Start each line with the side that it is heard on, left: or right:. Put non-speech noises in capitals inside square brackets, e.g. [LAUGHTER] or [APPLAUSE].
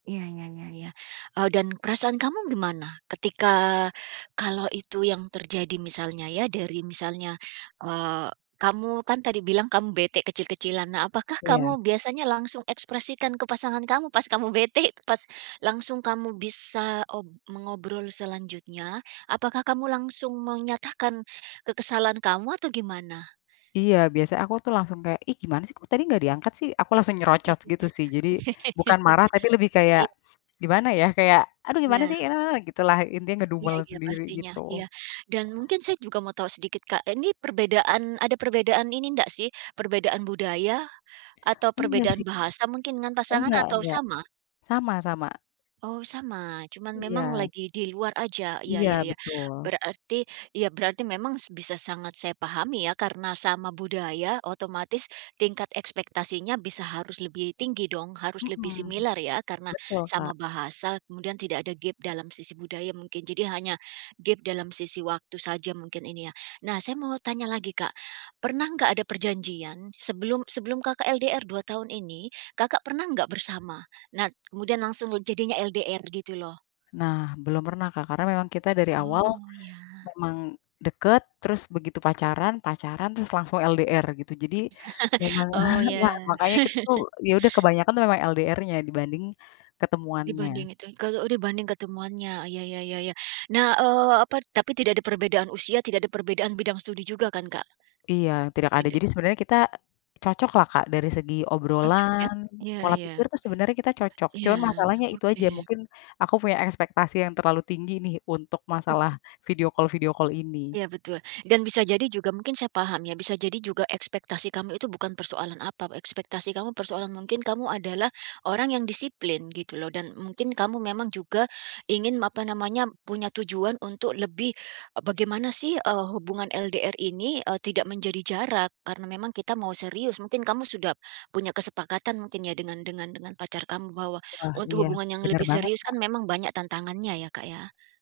right: Iya, ya ya ya. Eee, dan perasaan kamu gimana? Ketika kalau itu yang terjadi misalnya ya dari misalnya, eee, kamu kan tadi bilang kamu bete kecil-kecilan. Nah apakah
left: Iya.
right: kamu biasanya langsung ekspresikan ke pasangan kamu pas kamu bete pas langsung kamu bisa, op mengobrol selanjutnya, apakah kamu langsung menyatakan kekesalan kamu atau gimana?
left: Iya, biasanya aku tuh langsung kayak, "Ih, gimana sih kok tadi gak diangkat sih?" aku langsung nyerocot gitu sih. Jadi, bukan
right: [CHUCKLES]
left: marah tapi lebih kayak
right: Iya.
left: gimana ya, kayak, "Aduh gimana
right: Ya.
left: sih? Eee," gitulah. Intinya
right: Iya
left: ngedumel
right: iya
left: sendiri
right: pastinya
left: gitu.
right: iya. Dan mungkin saya juga mau tahu sedikit, Kak. Ini perbedaan ada perbedaan ini ndak sih? Perbedaan budaya? Atau
left: Enggak,
right: perbedaan
left: sih.
right: bahasa mungkin dengan
left: E
right: pasangan
left: enggak
right: atau
left: enggak.
right: sama?
left: Sama sama.
right: Oh, sama, cuman memang
left: Ya.
right: lagi di luar aja, ya ya
left: Iya,
right: ya,
left: betul.
right: berarti ya berarti memang s bisa sangat saya pahami ya karena sama budaya otomatis tingkat ekspektasinya bisa harus lebih tinggi dong harus lebih
left: Mhm.
right: similar ya karena
left: Betul, Kak.
right: sama bahasa. Kemudian tidak ada gap dalam sisi budaya mungkin, jadi hanya gap dalam sisi waktu saja mungkin ini ya. Nah saya mau tanya lagi, Kak. Pernah nggak ada perjanjian sebelum sebelum Kakak LDR 2 tahun ini, Kakak pernah nggak bersama? Nah kemudian langsung le jadinya LDR gitu loh.
left: Nah belum pernah, Kak. Karena memang kita dari awal
right: Oh, ya.
left: memang dekat, terus begitu pacaran, pacaran terus langsung LDR gitu. Jadi,
right: [CHUCKLES]
left: memang,
right: Oh,
left: [CHUCKLES] nah,
right: ya.
left: makanya kita tuh
right: [CHUCKLES]
left: ya udah kebanyakan tuh memang LDR-nya dibanding ketemuannya.
right: Dibanding itu yang k eee oh dibanding ketemuannya, ya ya ya ya. Nah, eee, apa tapi tidak ada perbedaan usia tidak ada perbedaan bidang studi juga kan, Kak?
left: Iya, tidak ada.
right: Tidak.
left: Jadi sebenarnya kita cocok lah Kak dari segi
right: Cocok ya.
left: obrolan,
right: Ya
left: pola
right: ya.
left: pikir tuh sebenarnya kita cocok.
right: Ya,
left: Cuman masalahnya itu aja,
right: oke.
left: mungkin aku punya ekspektasi yang terlalu tinggi nih untuk masalah
right: [CHUCKLES]
left: video call video call ini.
right: Ya, betul. Dan bisa jadi juga mungkin saya paham ya, bisa jadi juga ekspektasi kamu itu bukan persoalan apa, ekspektasi kamu persoalan mungkin kamu adalah orang yang disiplin gitu loh. Dan mungkin kamu memang juga ingin m apa namanya punya tujuan untuk lebih ep bagaimana sih, eee, hubungan LDR ini, eee, tidak menjadi jarak. Karena memang kita mau serius. Mungkin kamu sudah, punya kesepakatan mungkin ya dengan dengan dengan pacar kamu bahwa
left: Wah,
right: untuk
left: iya,
right: hubungan yang
left: benar
right: lebih
left: banget,
right: serius kan
left: Kak.
right: memang banyak tantangannya ya, Kak, ya?